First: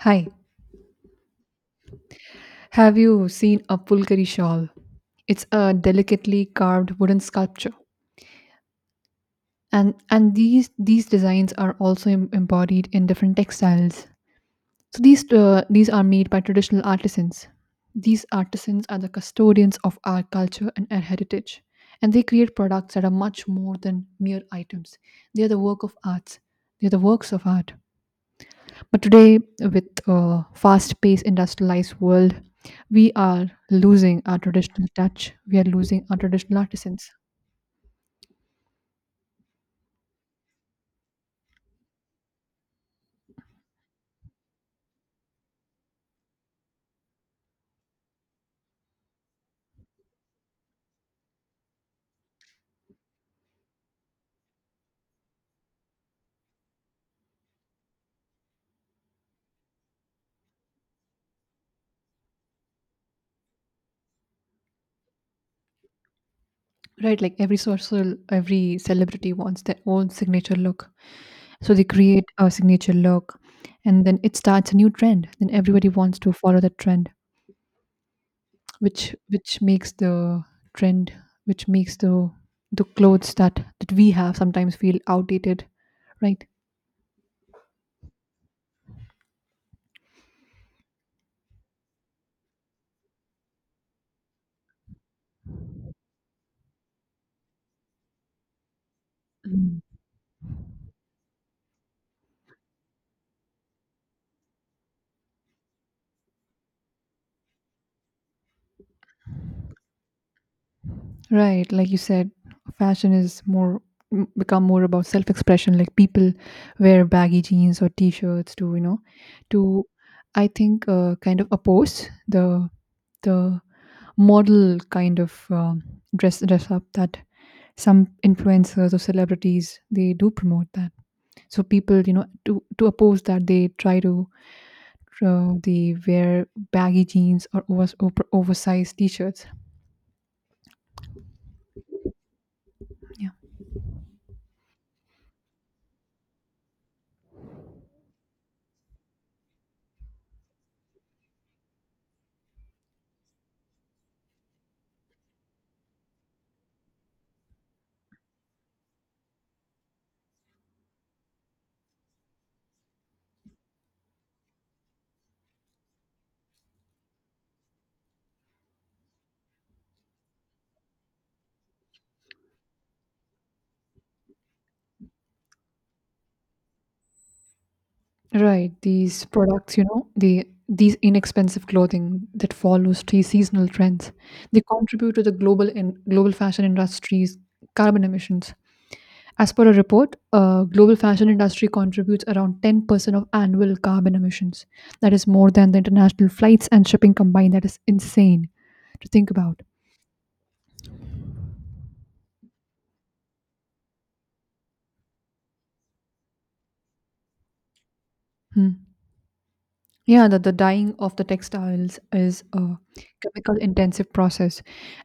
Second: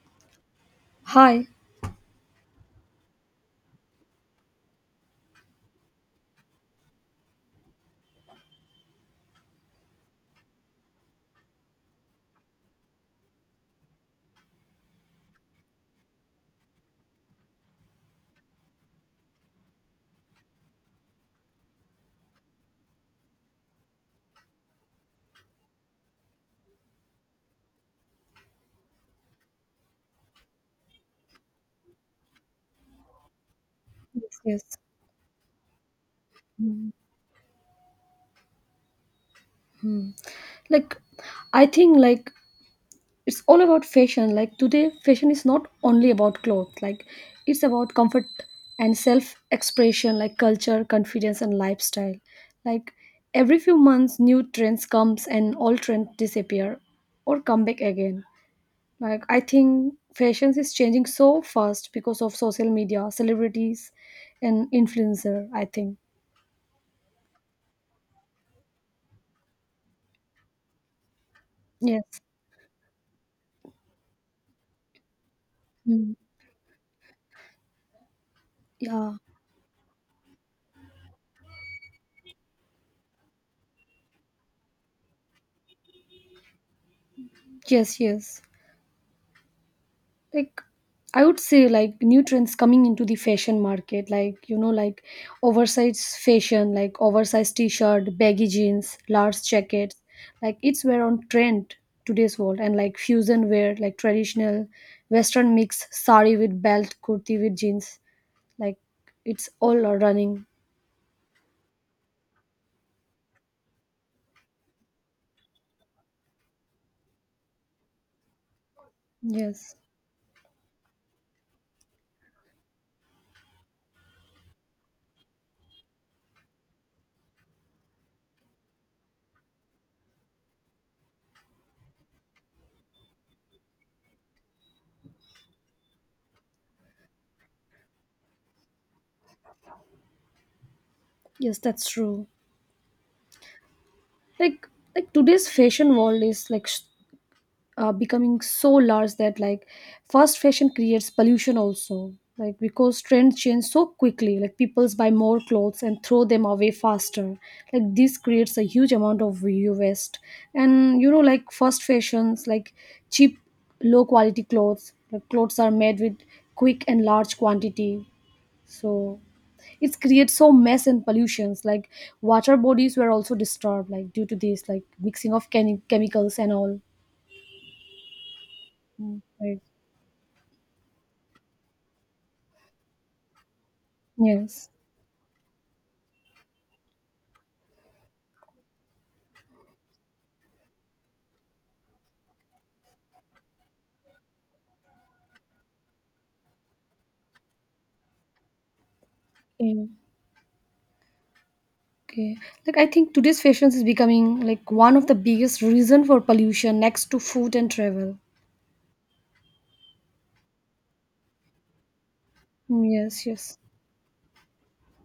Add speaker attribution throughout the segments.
Speaker 1: Hi,
Speaker 2: Hi.
Speaker 1: have you seen a pulkari shawl? It's a delicately carved wooden sculpture, and these designs are also embodied in different textiles. So these are made by traditional artisans. These artisans are the custodians of our culture and our heritage, and they create products that are much more than mere items. They are the work of arts. They are the works of art. But today, with a fast-paced industrialized world, we are losing our
Speaker 2: Yes, yes.
Speaker 1: traditional touch. We are losing our traditional artisans.
Speaker 2: Mhm. Like, I think like it's all about fashion. Like today, fashion is not only about clothes. Like, it's about comfort and self-expression, like culture, confidence, and lifestyle. Like every few months, new trends comes and all trends disappear or come back again. Like I think fashion is changing so fast because of social media, celebrities, and influencer. I think
Speaker 1: Right, like every celebrity wants their own signature look. So they
Speaker 2: yes.
Speaker 1: create a signature look, and then it starts a new trend. Then everybody
Speaker 2: Mm.
Speaker 1: wants to follow that trend,
Speaker 2: Yeah.
Speaker 1: which makes the trend, which makes the clothes that we have sometimes feel outdated, right?
Speaker 2: Yes, yes. Like I would say like new trends coming into the fashion market, like you know, like oversized fashion, like oversized t-shirt, baggy jeans, large jackets, like it's wear on trend today's world and like fusion wear, like traditional western mix sari with belt, kurti with jeans, like it's all are running.
Speaker 1: Right, like you said, fashion is become more about self-expression. Like people wear baggy jeans or t-shirts to
Speaker 2: Yes.
Speaker 1: to I think kind of oppose the model kind of dress up that some influencers or celebrities they do promote that. So people to oppose that they try to they wear baggy jeans or oversized t-shirts.
Speaker 2: Yes, that's true.
Speaker 1: Yeah.
Speaker 2: Like like today's fashion world is like becoming so large that like fast fashion creates pollution also like because trends change so quickly like people buy more clothes and throw them away faster like this creates a huge amount of u waste and you know like fast fashions like cheap low quality clothes like clothes are made with quick and large quantity so it creates so mess and pollutions like water bodies were also disturbed like due to this like mixing of chemicals and all.
Speaker 1: Right,
Speaker 2: Mm,
Speaker 1: these
Speaker 2: right.
Speaker 1: products, you know, these inexpensive clothing that follows seasonal trends, they
Speaker 2: Yes.
Speaker 1: contribute to the global fashion industry's carbon emissions. As per a report, global fashion industry contributes around 10% of annual carbon emissions. That is more than the international flights and shipping combined. That is insane to think about.
Speaker 2: Yeah. Okay. Like I think today's fashion is becoming like one of the biggest reason for pollution next to food and travel.
Speaker 1: Hmm. Yeah, the dyeing of the textiles is a
Speaker 2: Mm, yes,
Speaker 1: chemical
Speaker 2: yes.
Speaker 1: intensive process,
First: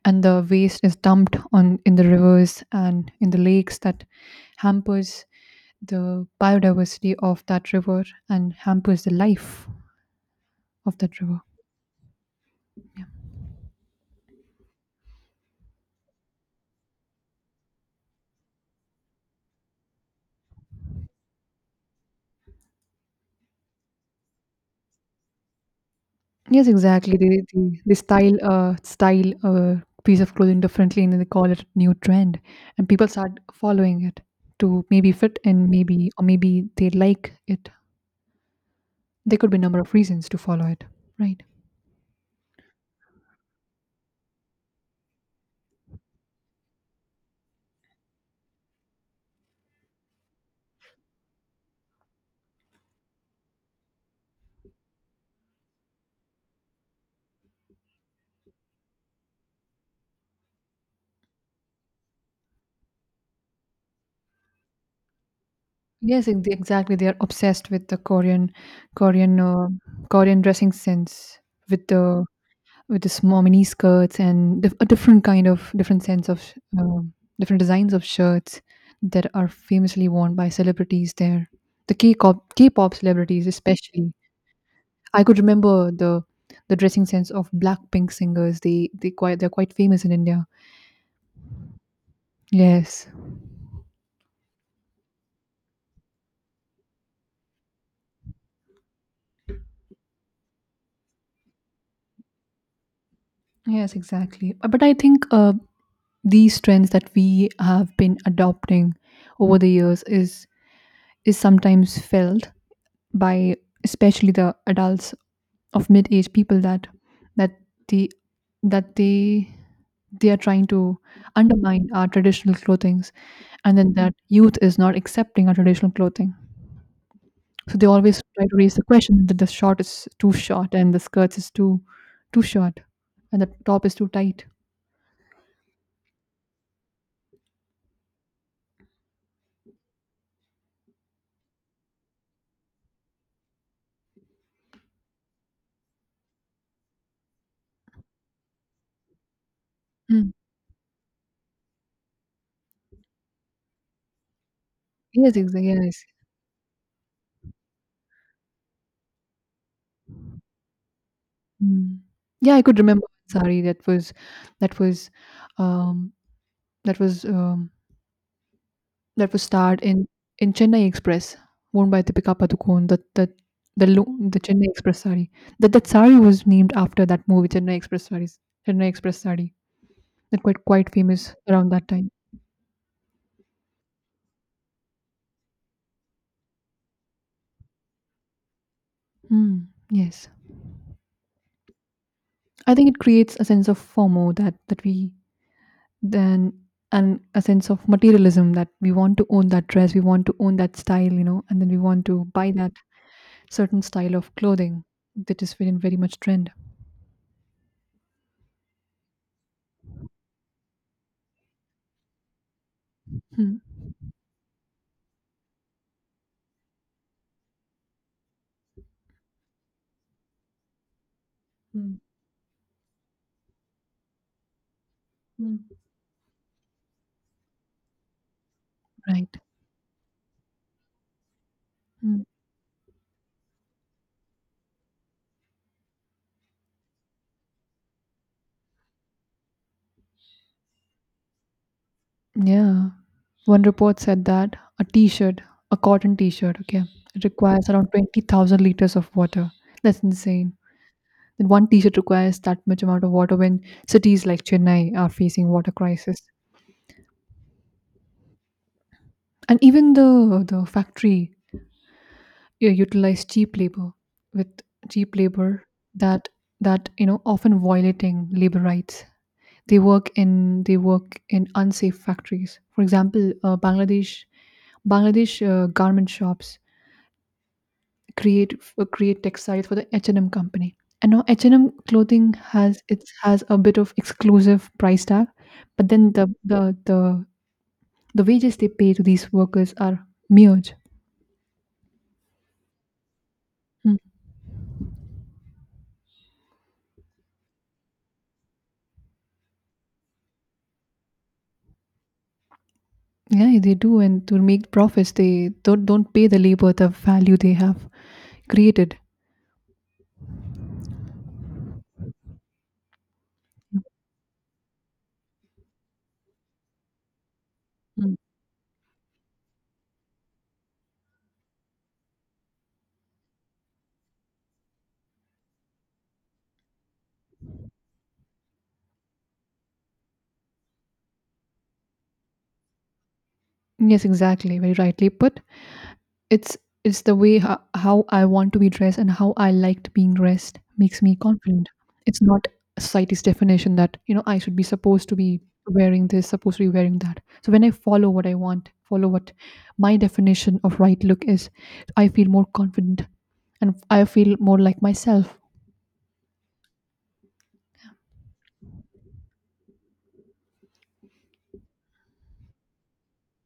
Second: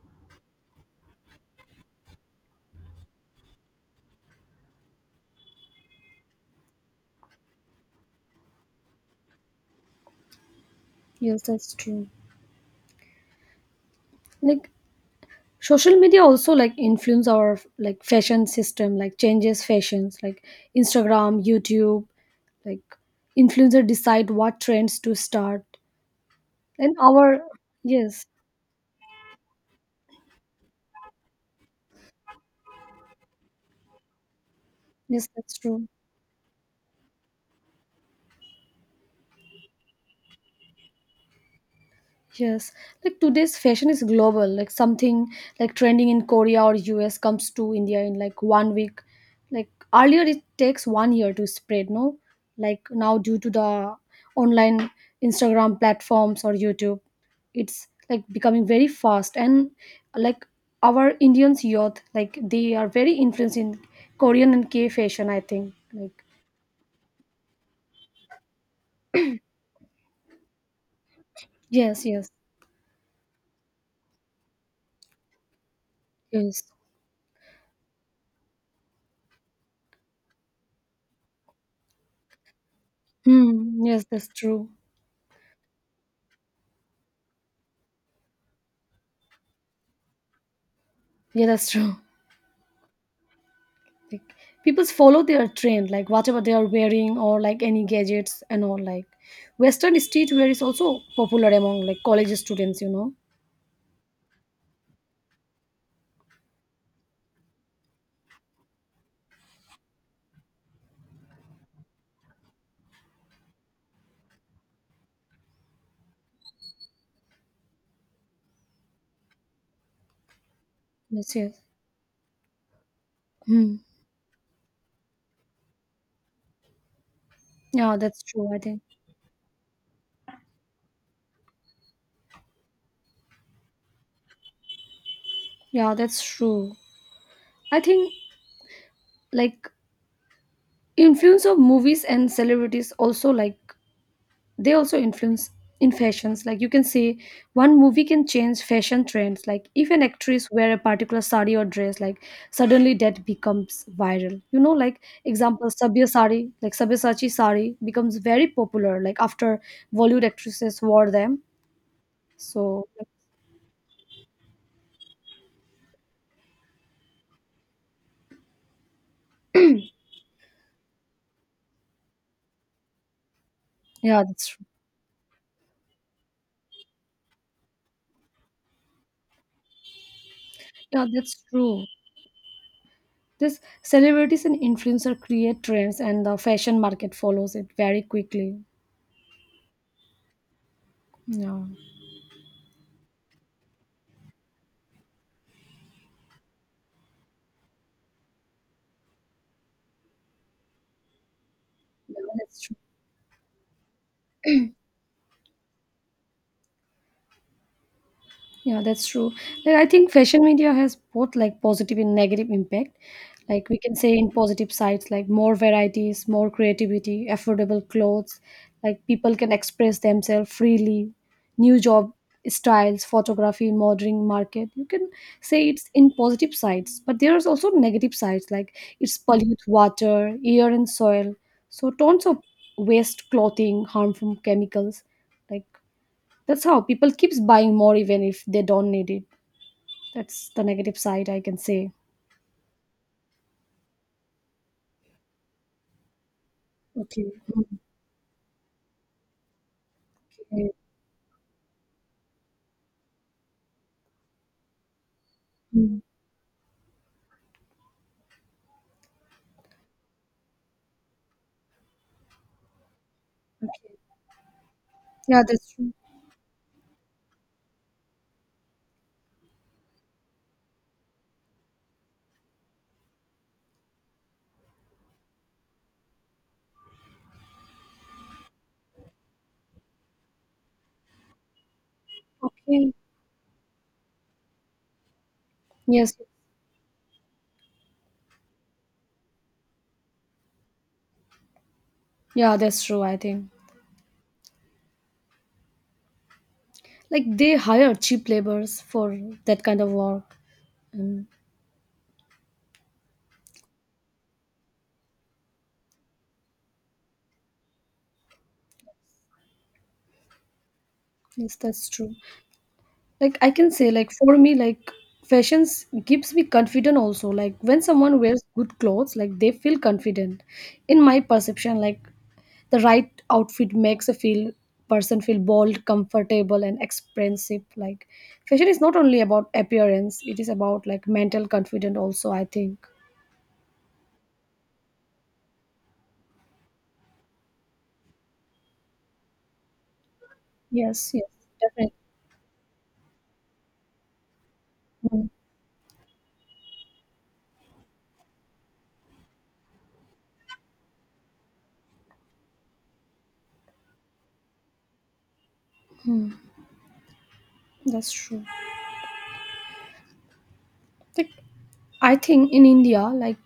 Speaker 1: and the waste is dumped on in the rivers and in the lakes that hampers the biodiversity of that river and hampers the life of that river.
Speaker 2: Yes, that's true. Like social media also like influence our like fashion system, like changes fashions, like Instagram, YouTube, like influencer decide what trends to start.
Speaker 1: Yes,
Speaker 2: And
Speaker 1: exactly.
Speaker 2: our
Speaker 1: They
Speaker 2: yes,
Speaker 1: style a piece of clothing differently, and then they call it new trend, and people start following it to maybe
Speaker 2: yes,
Speaker 1: fit
Speaker 2: that's
Speaker 1: in,
Speaker 2: true.
Speaker 1: maybe they like it. There could be a number of reasons to follow it, right?
Speaker 2: Yes, like today's fashion is global. Like something like trending in Korea or US comes to India in like 1 week. Like earlier, it takes 1 year to spread. No, like now due to the online Instagram platforms or YouTube, it's like becoming very fast. And like our Indians youth, like they are very influenced in Korean and K fashion. I think. Like
Speaker 1: Yes, exactly. They are obsessed with the Korean, uh, Korean dressing sense with
Speaker 2: yes,
Speaker 1: the
Speaker 2: yes,
Speaker 1: with the small mini skirts and dif- a different kind of different sense of
Speaker 2: yes.
Speaker 1: different designs of shirts that are famously worn by celebrities there. The K-pop celebrities,
Speaker 2: Hmm. Yes,
Speaker 1: especially.
Speaker 2: that's true.
Speaker 1: I could remember the dressing sense of Blackpink singers. They quite they're quite famous in India.
Speaker 2: Yeah, that's true.
Speaker 1: Yes.
Speaker 2: Like people follow their trend like whatever they are wearing or like any gadgets and all like western streetwear is also popular among like college students, you know.
Speaker 1: Yes, exactly. But I think these trends that we have been adopting over the years is sometimes felt by especially the adults of mid-age people that that the that they are trying to
Speaker 2: Yes, yes.
Speaker 1: undermine our traditional clothings,
Speaker 2: Hmm.
Speaker 1: and then that youth is not accepting our traditional clothing, so they
Speaker 2: Yeah,
Speaker 1: always
Speaker 2: that's
Speaker 1: try
Speaker 2: true,
Speaker 1: to
Speaker 2: I
Speaker 1: raise
Speaker 2: think.
Speaker 1: the question that the short is too short and the skirts is too short and the top is too tight.
Speaker 2: Yeah, that's true, I think like influence of movies and celebrities also like they also influence in fashions like you can say one movie can change fashion trends like if an
Speaker 1: Mm.
Speaker 2: actress wear a particular sari or dress like suddenly that becomes viral, you know, like
Speaker 1: Yes,
Speaker 2: example
Speaker 1: exactly. Yes.
Speaker 2: sabya sari like sabyasachi sari becomes very popular like after bollywood actresses wore them
Speaker 1: Mm. Yeah, I could
Speaker 2: so
Speaker 1: remember one Sari that was that was, um, that was, um, that was starred in Chennai Express, worn by Deepika Padukone. That that the lo
Speaker 2: yeah,
Speaker 1: the
Speaker 2: that's true.
Speaker 1: Chennai Express sari. That sari was named after that movie, Chennai Express sari. That quite
Speaker 2: Yeah,
Speaker 1: famous
Speaker 2: that's
Speaker 1: around
Speaker 2: true,
Speaker 1: that time.
Speaker 2: this celebrities and influencer create trends and the fashion market follows it very quickly.
Speaker 1: Mm, yes.
Speaker 2: Yeah,
Speaker 1: I think it creates a sense of FOMO that we then and a sense of materialism that we want to own that dress, we want to own that style, you know, and then we want
Speaker 2: yeah,
Speaker 1: to buy
Speaker 2: that's
Speaker 1: that
Speaker 2: true.
Speaker 1: certain style of clothing that is very much trend.
Speaker 2: Yeah, that's true. Like, I think fashion media has both like positive and negative impact.
Speaker 1: Mm,
Speaker 2: Like we can say in positive sides, like more varieties, more creativity, affordable clothes, like people can express themselves freely, new
Speaker 1: mm,
Speaker 2: job styles, photography, modeling market. You can say
Speaker 1: mm.
Speaker 2: it's in positive sides, but there's also negative sides, like it's
Speaker 1: Right.
Speaker 2: pollute water, air and soil. So
Speaker 1: Mm.
Speaker 2: tons of waste clothing, harmful chemicals, like that's how people keeps buying more even if they don't need it. That's the negative side I can say.
Speaker 1: Yeah. One report said that a t-shirt, a cotton t-shirt, okay, it
Speaker 2: Okay.
Speaker 1: requires around 20,000 liters of water. That's insane.
Speaker 2: Okay.
Speaker 1: That one t-shirt requires that much amount of water when cities like Chennai are facing water
Speaker 2: Mm.
Speaker 1: crisis. And even the factory utilize cheap labor
Speaker 2: Okay.
Speaker 1: with cheap
Speaker 2: Yeah,
Speaker 1: labor
Speaker 2: that's true.
Speaker 1: that that you know often violating labor rights. They work in unsafe factories. For example, Bangladesh garment shops create create textiles for the H&M company. And now H&M clothing has
Speaker 2: Okay.
Speaker 1: it has a bit of exclusive price tag, but then
Speaker 2: Yes.
Speaker 1: the wages they pay to these workers are huge.
Speaker 2: Yeah, that's true, I think.
Speaker 1: Mm.
Speaker 2: Like they hire cheap laborers for that kind of work. And
Speaker 1: Yeah, they do, and to make profits, they don't pay the labor the value they have created.
Speaker 2: yes, that's true. Like I can say, like for me, like fashions gives me confidence also. Like when
Speaker 1: Mm.
Speaker 2: someone wears good clothes, like they feel confident. In my perception, like the right outfit makes a feel person feel bold comfortable and expressive like fashion is not only about appearance, it is about like mental confidence also, I think.
Speaker 1: Yes, exactly, very rightly put. It's it's the way ho how I want to be dressed and how I liked being dressed makes
Speaker 2: Yes,
Speaker 1: me
Speaker 2: yes,
Speaker 1: confident.
Speaker 2: definitely.
Speaker 1: It's not society's definition that, you know, I should be supposed to
Speaker 2: Mm,
Speaker 1: be wearing this, supposed to be wearing that. So when I follow what I want, follow what my definition of right look is, I feel more confident and I feel more like myself.
Speaker 2: that's true. Like I think in India like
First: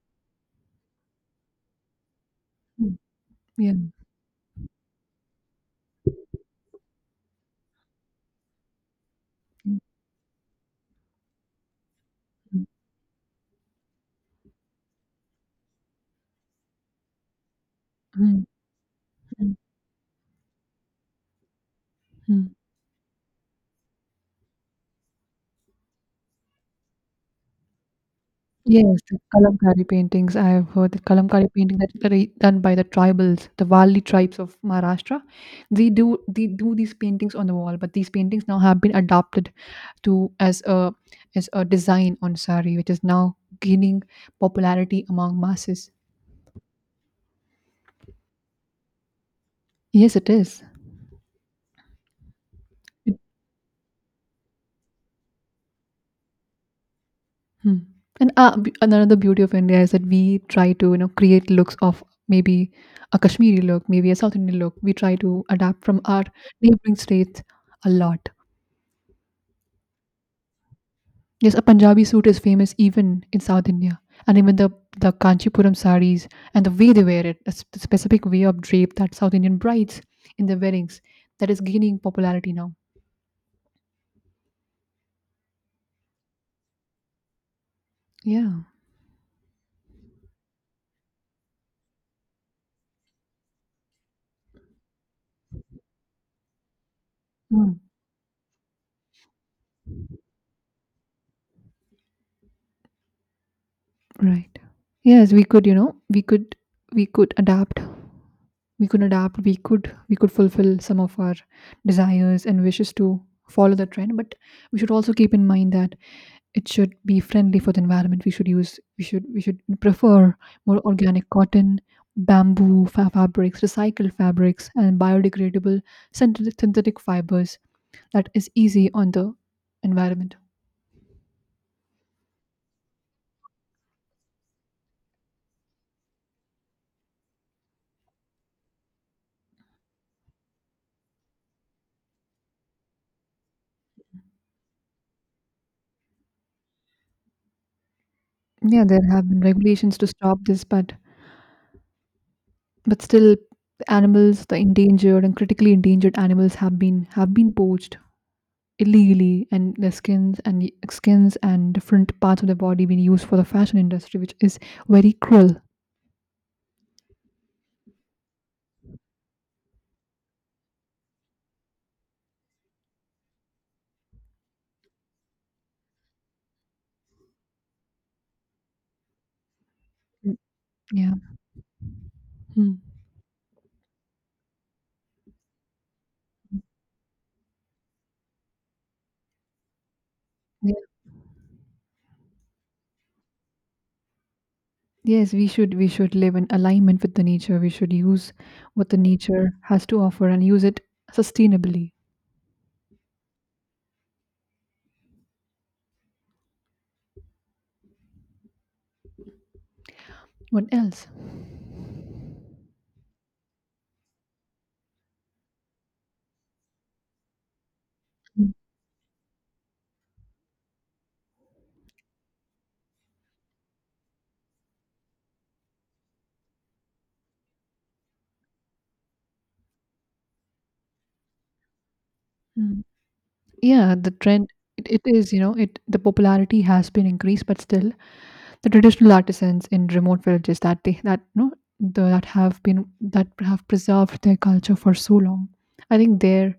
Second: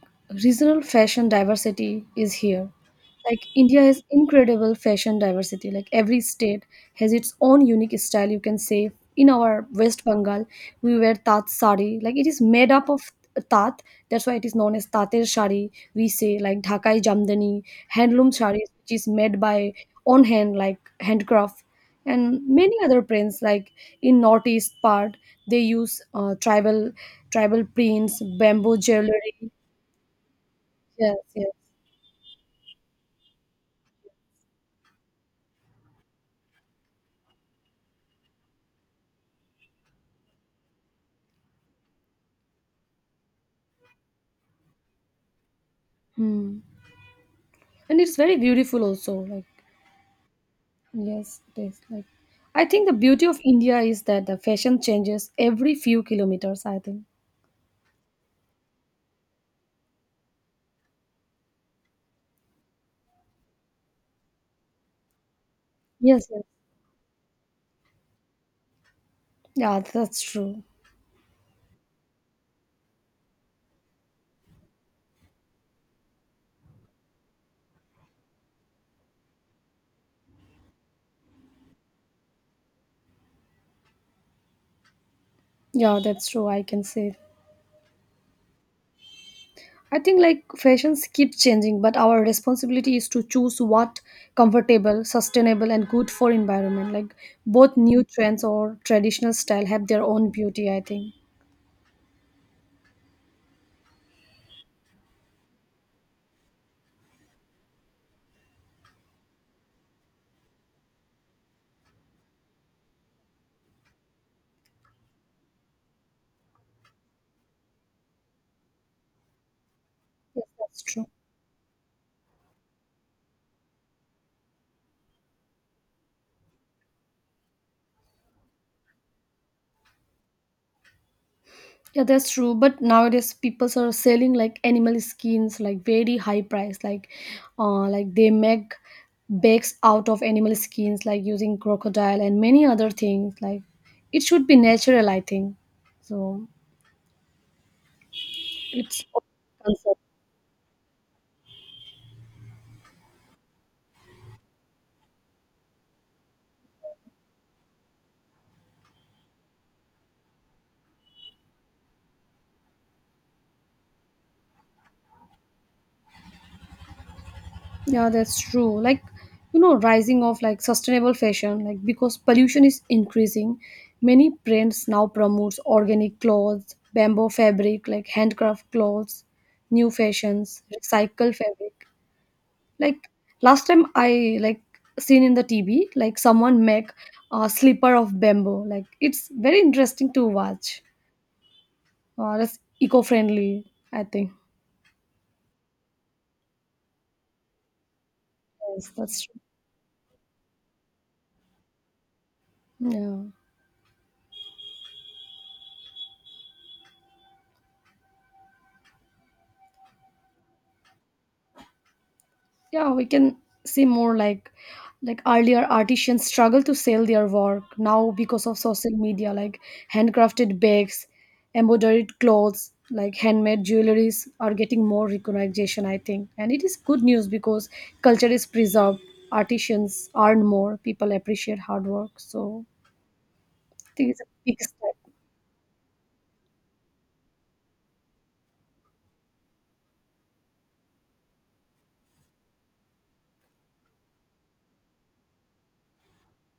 Speaker 2: regional fashion diversity is here.
Speaker 1: Mm.
Speaker 2: Like
Speaker 1: Yeah.
Speaker 2: India has incredible fashion diversity. Like every state has its own unique style. You can say in our
Speaker 1: Mm,
Speaker 2: West Bengal, we wear tat sari. Like it is
Speaker 1: mm,
Speaker 2: made up of tat. That's why it is known as tater sari. We say like Dhakai jamdani, handloom
Speaker 1: mm,
Speaker 2: saris, which is made
Speaker 1: mm,
Speaker 2: by on hand, like handcraft, and
Speaker 1: mm.
Speaker 2: many other prints. Like in northeast part, they use tribal prints, bamboo
Speaker 1: Yes, the
Speaker 2: jewelry.
Speaker 1: Kalamkari paintings. I have heard the
Speaker 2: Yes,
Speaker 1: Kalamkari
Speaker 2: yes.
Speaker 1: painting that are done by the tribals, the Valli tribes of Maharashtra. They do these paintings on the wall, but these paintings now have been adopted to as a design on sari, which is now gaining popularity among masses.
Speaker 2: Hmm. And it's very beautiful also, like
Speaker 1: Yes, it is.
Speaker 2: yes it is. Like I think the
Speaker 1: It-
Speaker 2: beauty of India is that the fashion changes every few kilometers, I think.
Speaker 1: hmm. And another beauty of India is that we try to, you know, create looks of maybe a Kashmiri look, maybe a South Indian look. We try to adapt from our
Speaker 2: Yes, yes.
Speaker 1: neighboring states a lot.
Speaker 2: Yeah, that's true.
Speaker 1: Yes, a Punjabi suit is famous even in South India, and even the Kanchipuram sarees, and the way they wear it, the specific way of drape that South Indian brides in their weddings, that is gaining popularity now.
Speaker 2: Yeah, that's true, I can say.
Speaker 1: Yeah.
Speaker 2: I think like fashions keep changing but our responsibility is to choose what comfortable sustainable and good for environment like both
Speaker 1: Mm,
Speaker 2: new trends or traditional style have their own beauty, I think.
Speaker 1: right. Yes, we could, you know, we could adapt. We could adapt. We could fulfill some of our desires and wishes to follow the trend. But we should also keep in mind that it should be friendly for the environment. We should use we should prefer
Speaker 2: Yes,
Speaker 1: more
Speaker 2: that's true.
Speaker 1: organic cotton, fabrics, recycled fabrics, and biodegradable synthetic fibers that is easy on the environment.
Speaker 2: Yeah, that's true. But nowadays, people are selling like animal skins, like very high price. Like they make bags out of animal skins, like using crocodile and many other things. Like, it should be natural, I think. So
Speaker 1: Yeah, there
Speaker 2: it's
Speaker 1: have been
Speaker 2: a concern.
Speaker 1: regulations to stop this, but still, the animals, the endangered and critically endangered animals have been poached illegally, and their skins and skins and different parts of their body being used for the fashion industry, which is very cruel.
Speaker 2: Yeah, that's true. Like, you know, rising of like sustainable fashion, like because pollution is increasing, many brands now promotes organic clothes, bamboo fabric, like handcraft clothes, new
Speaker 1: Mm.
Speaker 2: fashions,
Speaker 1: Yeah.
Speaker 2: recycle fabric.
Speaker 1: Hmm.
Speaker 2: Like last time I like seen in the TV, like someone make a slipper of bamboo. Like it's very interesting to watch.
Speaker 1: Ye-
Speaker 2: That's eco-friendly, I think.
Speaker 1: Yes, we should live in alignment with the nature. We should use what
Speaker 2: Yes,
Speaker 1: the
Speaker 2: that's true.
Speaker 1: nature has to offer and use it sustainably.
Speaker 2: Yeah.
Speaker 1: What else?
Speaker 2: Yeah we can see more like earlier artisans struggle to sell their work now because
Speaker 1: Mm,
Speaker 2: of social media like handcrafted bags embroidered clothes like handmade jewelries are getting more recognition, I think, and it is good news because culture is preserved, artisans earn more, people appreciate hard work, so
Speaker 1: mm.
Speaker 2: I
Speaker 1: Yeah, the
Speaker 2: think it's a
Speaker 1: trend
Speaker 2: big step.
Speaker 1: it is, you know, it the popularity has been increased, but still the traditional artisans in remote villages that they that no that have been that have preserved their culture for so long. I think their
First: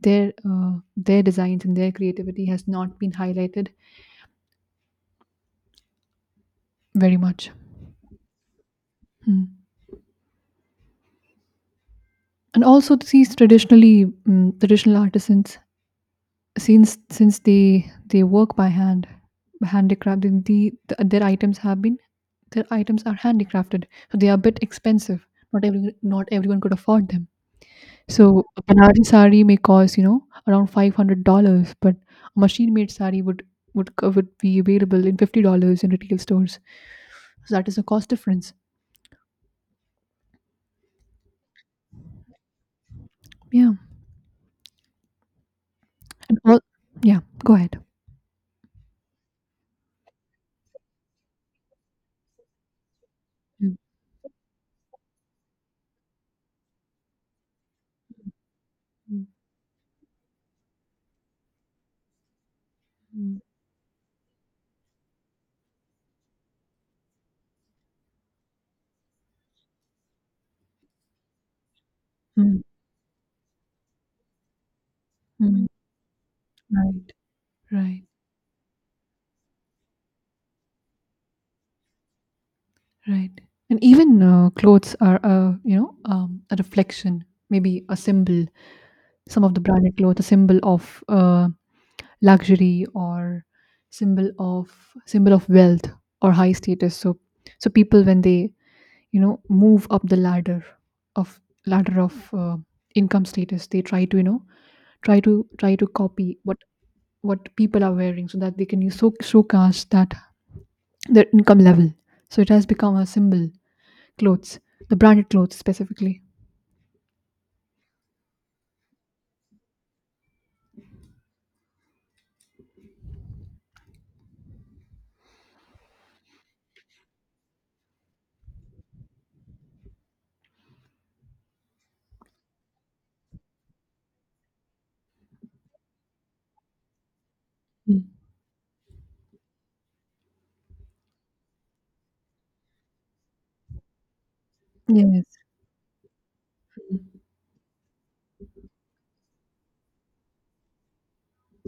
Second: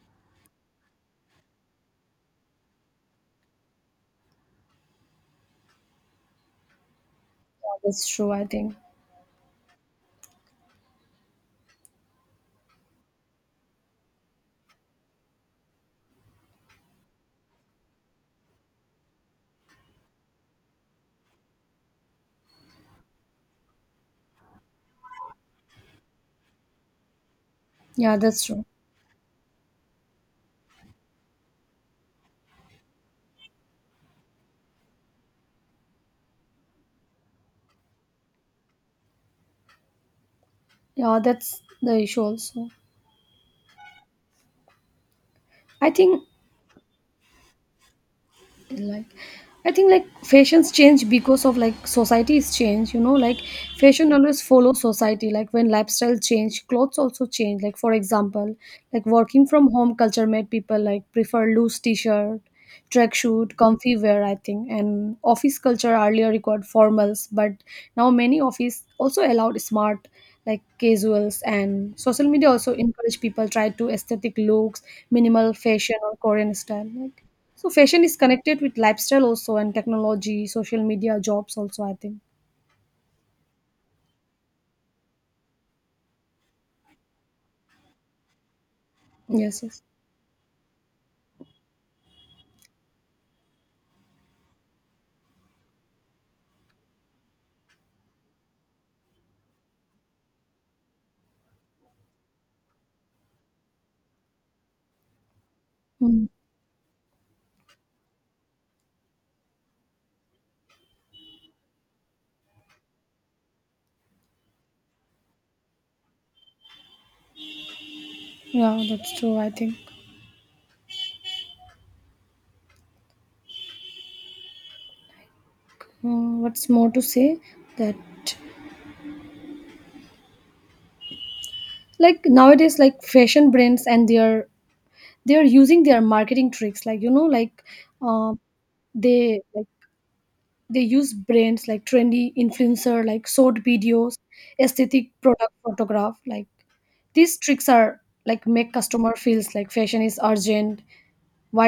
Speaker 1: their uh, their designs and their creativity has not been highlighted very much.
Speaker 2: Yeah, that's true, I think.
Speaker 1: Hmm. And also these traditional artisans, since they work by hand handicraft, then the, their items have been their items are handicrafted, so they are a bit expensive. Not everyone could afford them.
Speaker 2: Yeah,
Speaker 1: So
Speaker 2: that's
Speaker 1: a
Speaker 2: true.
Speaker 1: banarsi sari may cost, you know, around $500, but a machine made sari would would be available in $50 in retail stores. So that is a cost difference.
Speaker 2: Yeah, that's the issue also,
Speaker 1: Yeah,
Speaker 2: I think.
Speaker 1: and all, yeah, go ahead.
Speaker 2: Like I think like fashions change because of like society's change, you know, like
Speaker 1: Mm,
Speaker 2: fashion always follows society like when lifestyle change clothes also change like for example like
Speaker 1: mm,
Speaker 2: working from home culture made people like prefer loose t-shirt tracksuit comfy wear, I think, and office culture earlier required formals but now many office also allowed smart like casuals and social media
Speaker 1: mm,
Speaker 2: also encourage people try to aesthetic looks
Speaker 1: mm,
Speaker 2: minimal
Speaker 1: mm.
Speaker 2: fashion or korean style
Speaker 1: Right,
Speaker 2: like so
Speaker 1: right.
Speaker 2: fashion is connected with lifestyle also and technology, social media, jobs also. I think.
Speaker 1: Right. And even clothes are a, you know, a reflection, maybe a symbol, some of the
Speaker 2: Yes, yes.
Speaker 1: branded clothes, a symbol of luxury or symbol of symbol of wealth or high status. So people when they, you know, move up the ladder of ladder of uh, income status, they try to, you know, try to
Speaker 2: Mm.
Speaker 1: copy what people are wearing so that they can use so showcase that their income level. So it has become a symbol. Clothes, the branded clothes specifically.
Speaker 2: Yeah, that's true. I think. Mm, what's more to say that like nowadays, like fashion brands and their they are using their marketing tricks. Like you know, like
Speaker 1: Mm.
Speaker 2: uh, they like they use brands like trendy influencer, like short videos, aesthetic
Speaker 1: Yes.
Speaker 2: product photograph, like these tricks are like make customer feels like fashion is urgent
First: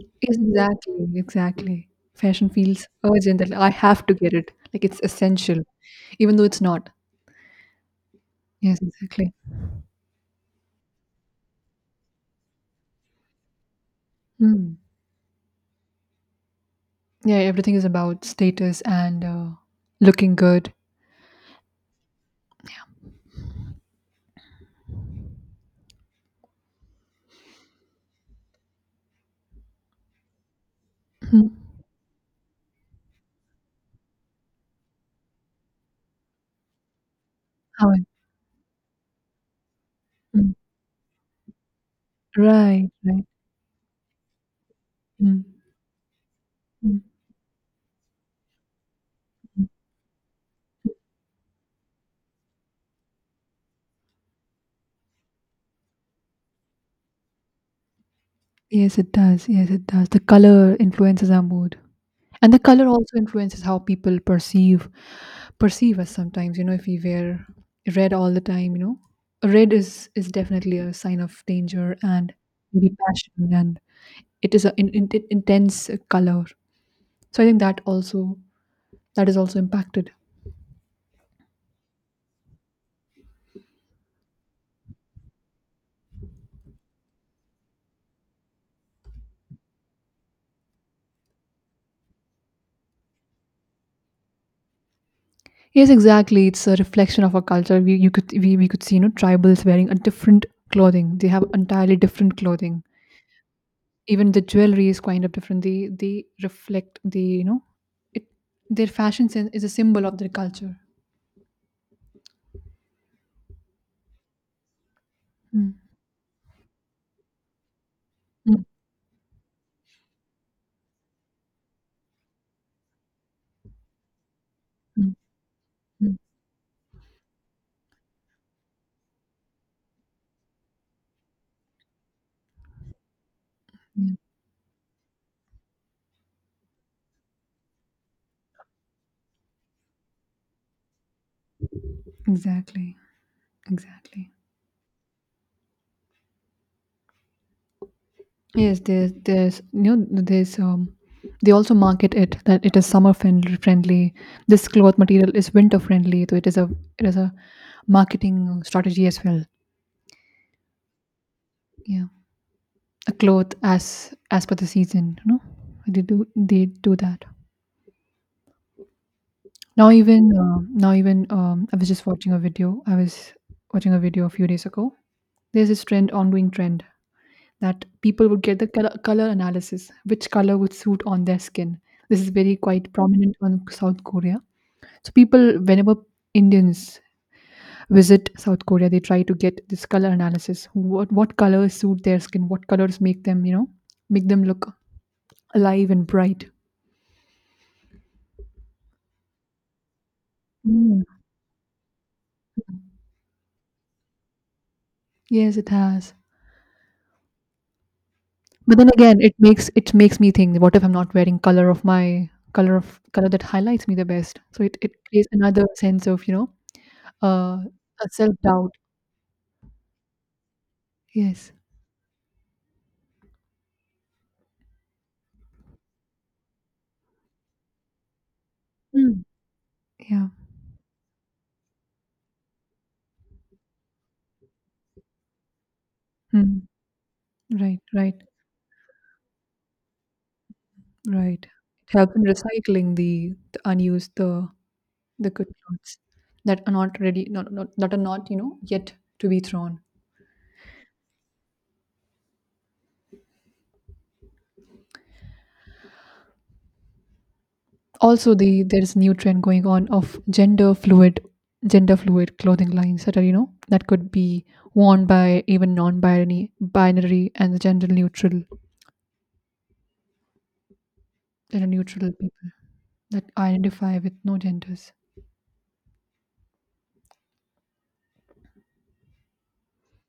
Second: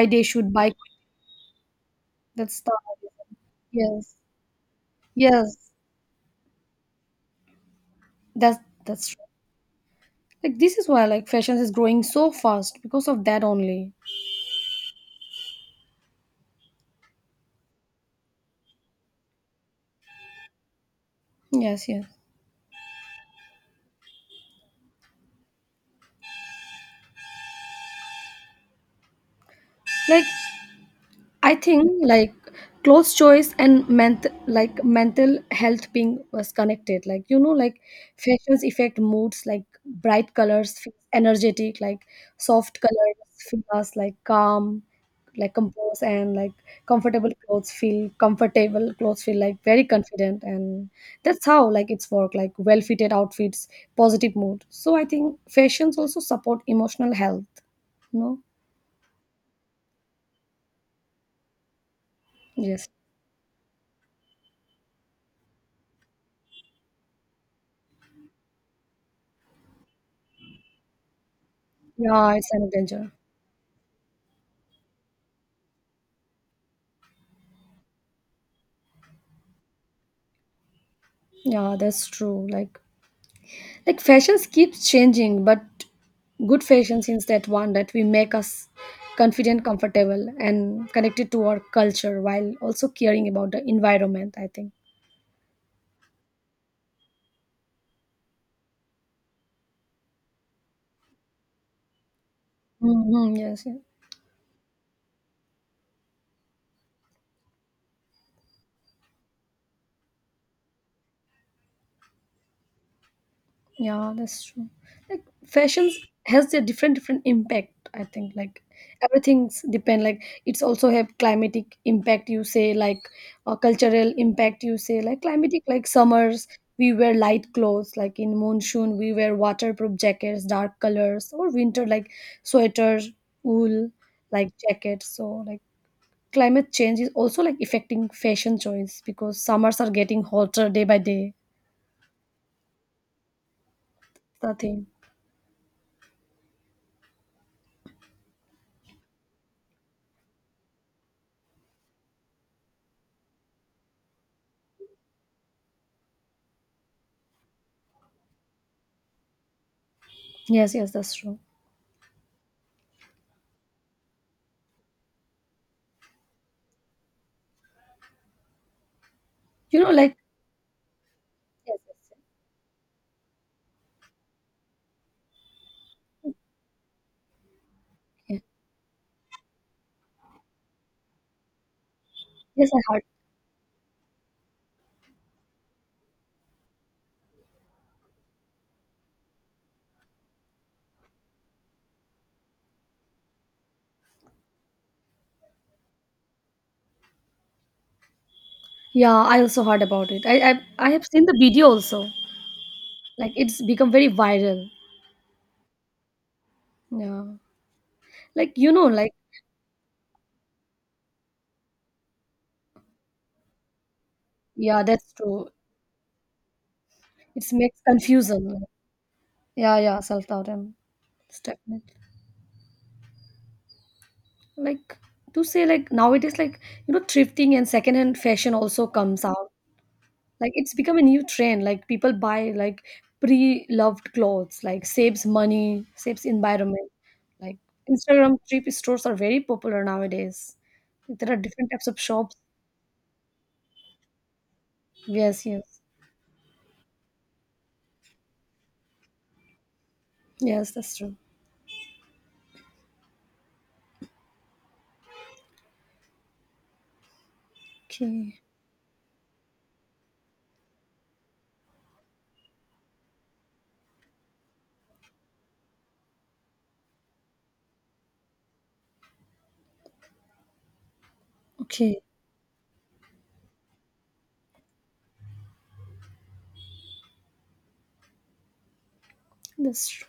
Speaker 1: Yes,
Speaker 2: they should buy.
Speaker 1: exactly, exactly. Fashion
Speaker 2: That's
Speaker 1: feels
Speaker 2: Stalinism.
Speaker 1: urgent that I have to
Speaker 2: Yes.
Speaker 1: get it. Like it's essential,
Speaker 2: Yes.
Speaker 1: even though it's not.
Speaker 2: That's
Speaker 1: Yes,
Speaker 2: that's true.
Speaker 1: exactly.
Speaker 2: Like this is why like fashion is growing so fast because of that only.
Speaker 1: Mm. Yeah, everything is about status and looking good.
Speaker 2: Yes, yes. Like
Speaker 1: Mm.
Speaker 2: I think like clothes choice and like mental health being was connected. Like you know, like
Speaker 1: How it-
Speaker 2: fashions affect moods. Like bright
Speaker 1: mm.
Speaker 2: colors, feel energetic. Like soft
Speaker 1: Right,
Speaker 2: colors
Speaker 1: right.
Speaker 2: feel us like calm,
Speaker 1: Mm.
Speaker 2: like composed, and like
Speaker 1: Mm,
Speaker 2: comfortable. Clothes feel like
Speaker 1: mm.
Speaker 2: very confident, and that's how like it's work. Like well fitted outfits, positive mood. So I think fashions also support emotional health. No,
Speaker 1: Yes, it does. Yes, it does. The color influences our mood. And the color
Speaker 2: yes,
Speaker 1: also influences how people perceive us sometimes. You know, if we wear red all the time, you know, red is definitely a sign of danger and
Speaker 2: yeah, it's an
Speaker 1: maybe
Speaker 2: danger.
Speaker 1: passion, and it is an intense color. So I think that also that is also impacted.
Speaker 2: Yeah, that's true. Like fashions keeps changing, but good fashion is that one that we make us confident, comfortable, and connected to our culture while also caring about the environment, I think.
Speaker 1: Yes, exactly, it's a reflection of our culture. We, you could we could see, you know, tribals wearing a different clothing. They have entirely different clothing.
Speaker 2: Hmm, yes, yes.
Speaker 1: Even the jewelry is kind of different. They reflect the, you know, it their fashion sense is a symbol of their culture.
Speaker 2: Yeah, that's true. Like
Speaker 1: Mm.
Speaker 2: fashions has their different different impact. I think like
Speaker 1: Mm,
Speaker 2: everything's depend. Like it's also have climatic impact. You say like cultural impact. You say
Speaker 1: mm,
Speaker 2: like climatic like
Speaker 1: mm,
Speaker 2: summers we wear light clothes. Like in monsoon we wear waterproof jackets, dark colors, or winter like sweaters, wool
Speaker 1: yeah.
Speaker 2: like jackets. So like climate change is also like affecting fashion choice because summers are getting hotter day by day.
Speaker 1: Exactly, exactly.
Speaker 2: The thing.
Speaker 1: Yes, there's you know, there's they also market it that it is summer friendly friendly. This cloth material is winter friendly, so it is a it is a marketing strategy as well.
Speaker 2: Yes, yes, that's true.
Speaker 1: Yeah, a cloth as per the season, you know, they do that.
Speaker 2: You know, like
Speaker 1: Now even I
Speaker 2: yes,
Speaker 1: was just
Speaker 2: yes,
Speaker 1: watching a video. I was watching a video a few days ago. There's this trend, ongoing trend that people would
Speaker 2: yes,
Speaker 1: get the color analysis, which color would suit on their skin. This is very
Speaker 2: yes.
Speaker 1: quite
Speaker 2: I heard.
Speaker 1: prominent on South Korea. So people, whenever Indians visit South Korea, they try to get this color analysis. What colors suit their skin? What colors make them, you know, make them look alive and bright?
Speaker 2: Yeah, I also heard about it. I
Speaker 1: Mm.
Speaker 2: have seen the video also. Like it's become very viral.
Speaker 1: Yes, it has.
Speaker 2: Yeah, like you
Speaker 1: But
Speaker 2: know,
Speaker 1: then
Speaker 2: like
Speaker 1: again, it makes me think, what if I'm not wearing color of color that highlights me the best? So
Speaker 2: yeah,
Speaker 1: it
Speaker 2: that's
Speaker 1: creates
Speaker 2: true.
Speaker 1: another sense of, you know,
Speaker 2: It
Speaker 1: uh,
Speaker 2: makes
Speaker 1: a
Speaker 2: confusion.
Speaker 1: self-doubt.
Speaker 2: Yeah, yeah, self doubt and
Speaker 1: Yes.
Speaker 2: stagnant. Like to say, like nowadays, like you know, thrifting and secondhand fashion also
Speaker 1: Mm.
Speaker 2: comes out.
Speaker 1: Yeah.
Speaker 2: Like it's become a new trend like people buy like pre-loved clothes like saves money saves
Speaker 1: Mm.
Speaker 2: environment like
Speaker 1: Right, right,
Speaker 2: instagram thrift stores are very popular nowadays, there are
Speaker 1: right.
Speaker 2: different types
Speaker 1: It
Speaker 2: of
Speaker 1: helps in
Speaker 2: shops.
Speaker 1: recycling the unused, the
Speaker 2: Yes,
Speaker 1: good
Speaker 2: yes.
Speaker 1: clothes that are not ready, not that are not, you know, yet to be thrown.
Speaker 2: Yes, that's true.
Speaker 1: Also
Speaker 2: Okay.
Speaker 1: there's new trend going on of gender fluid clothing lines that are, you know, that could be worn by even non-binary binary and gender
Speaker 2: Okay,
Speaker 1: neutral people that identify with no genders.
Speaker 2: that's true.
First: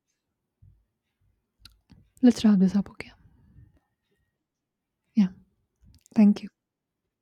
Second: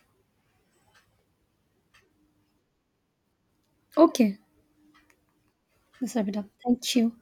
Speaker 1: Let's wrap this up. Okay.
Speaker 2: Okay,
Speaker 1: Yeah.
Speaker 2: let's wrap it
Speaker 1: Thank
Speaker 2: up.
Speaker 1: you.
Speaker 2: Thank you.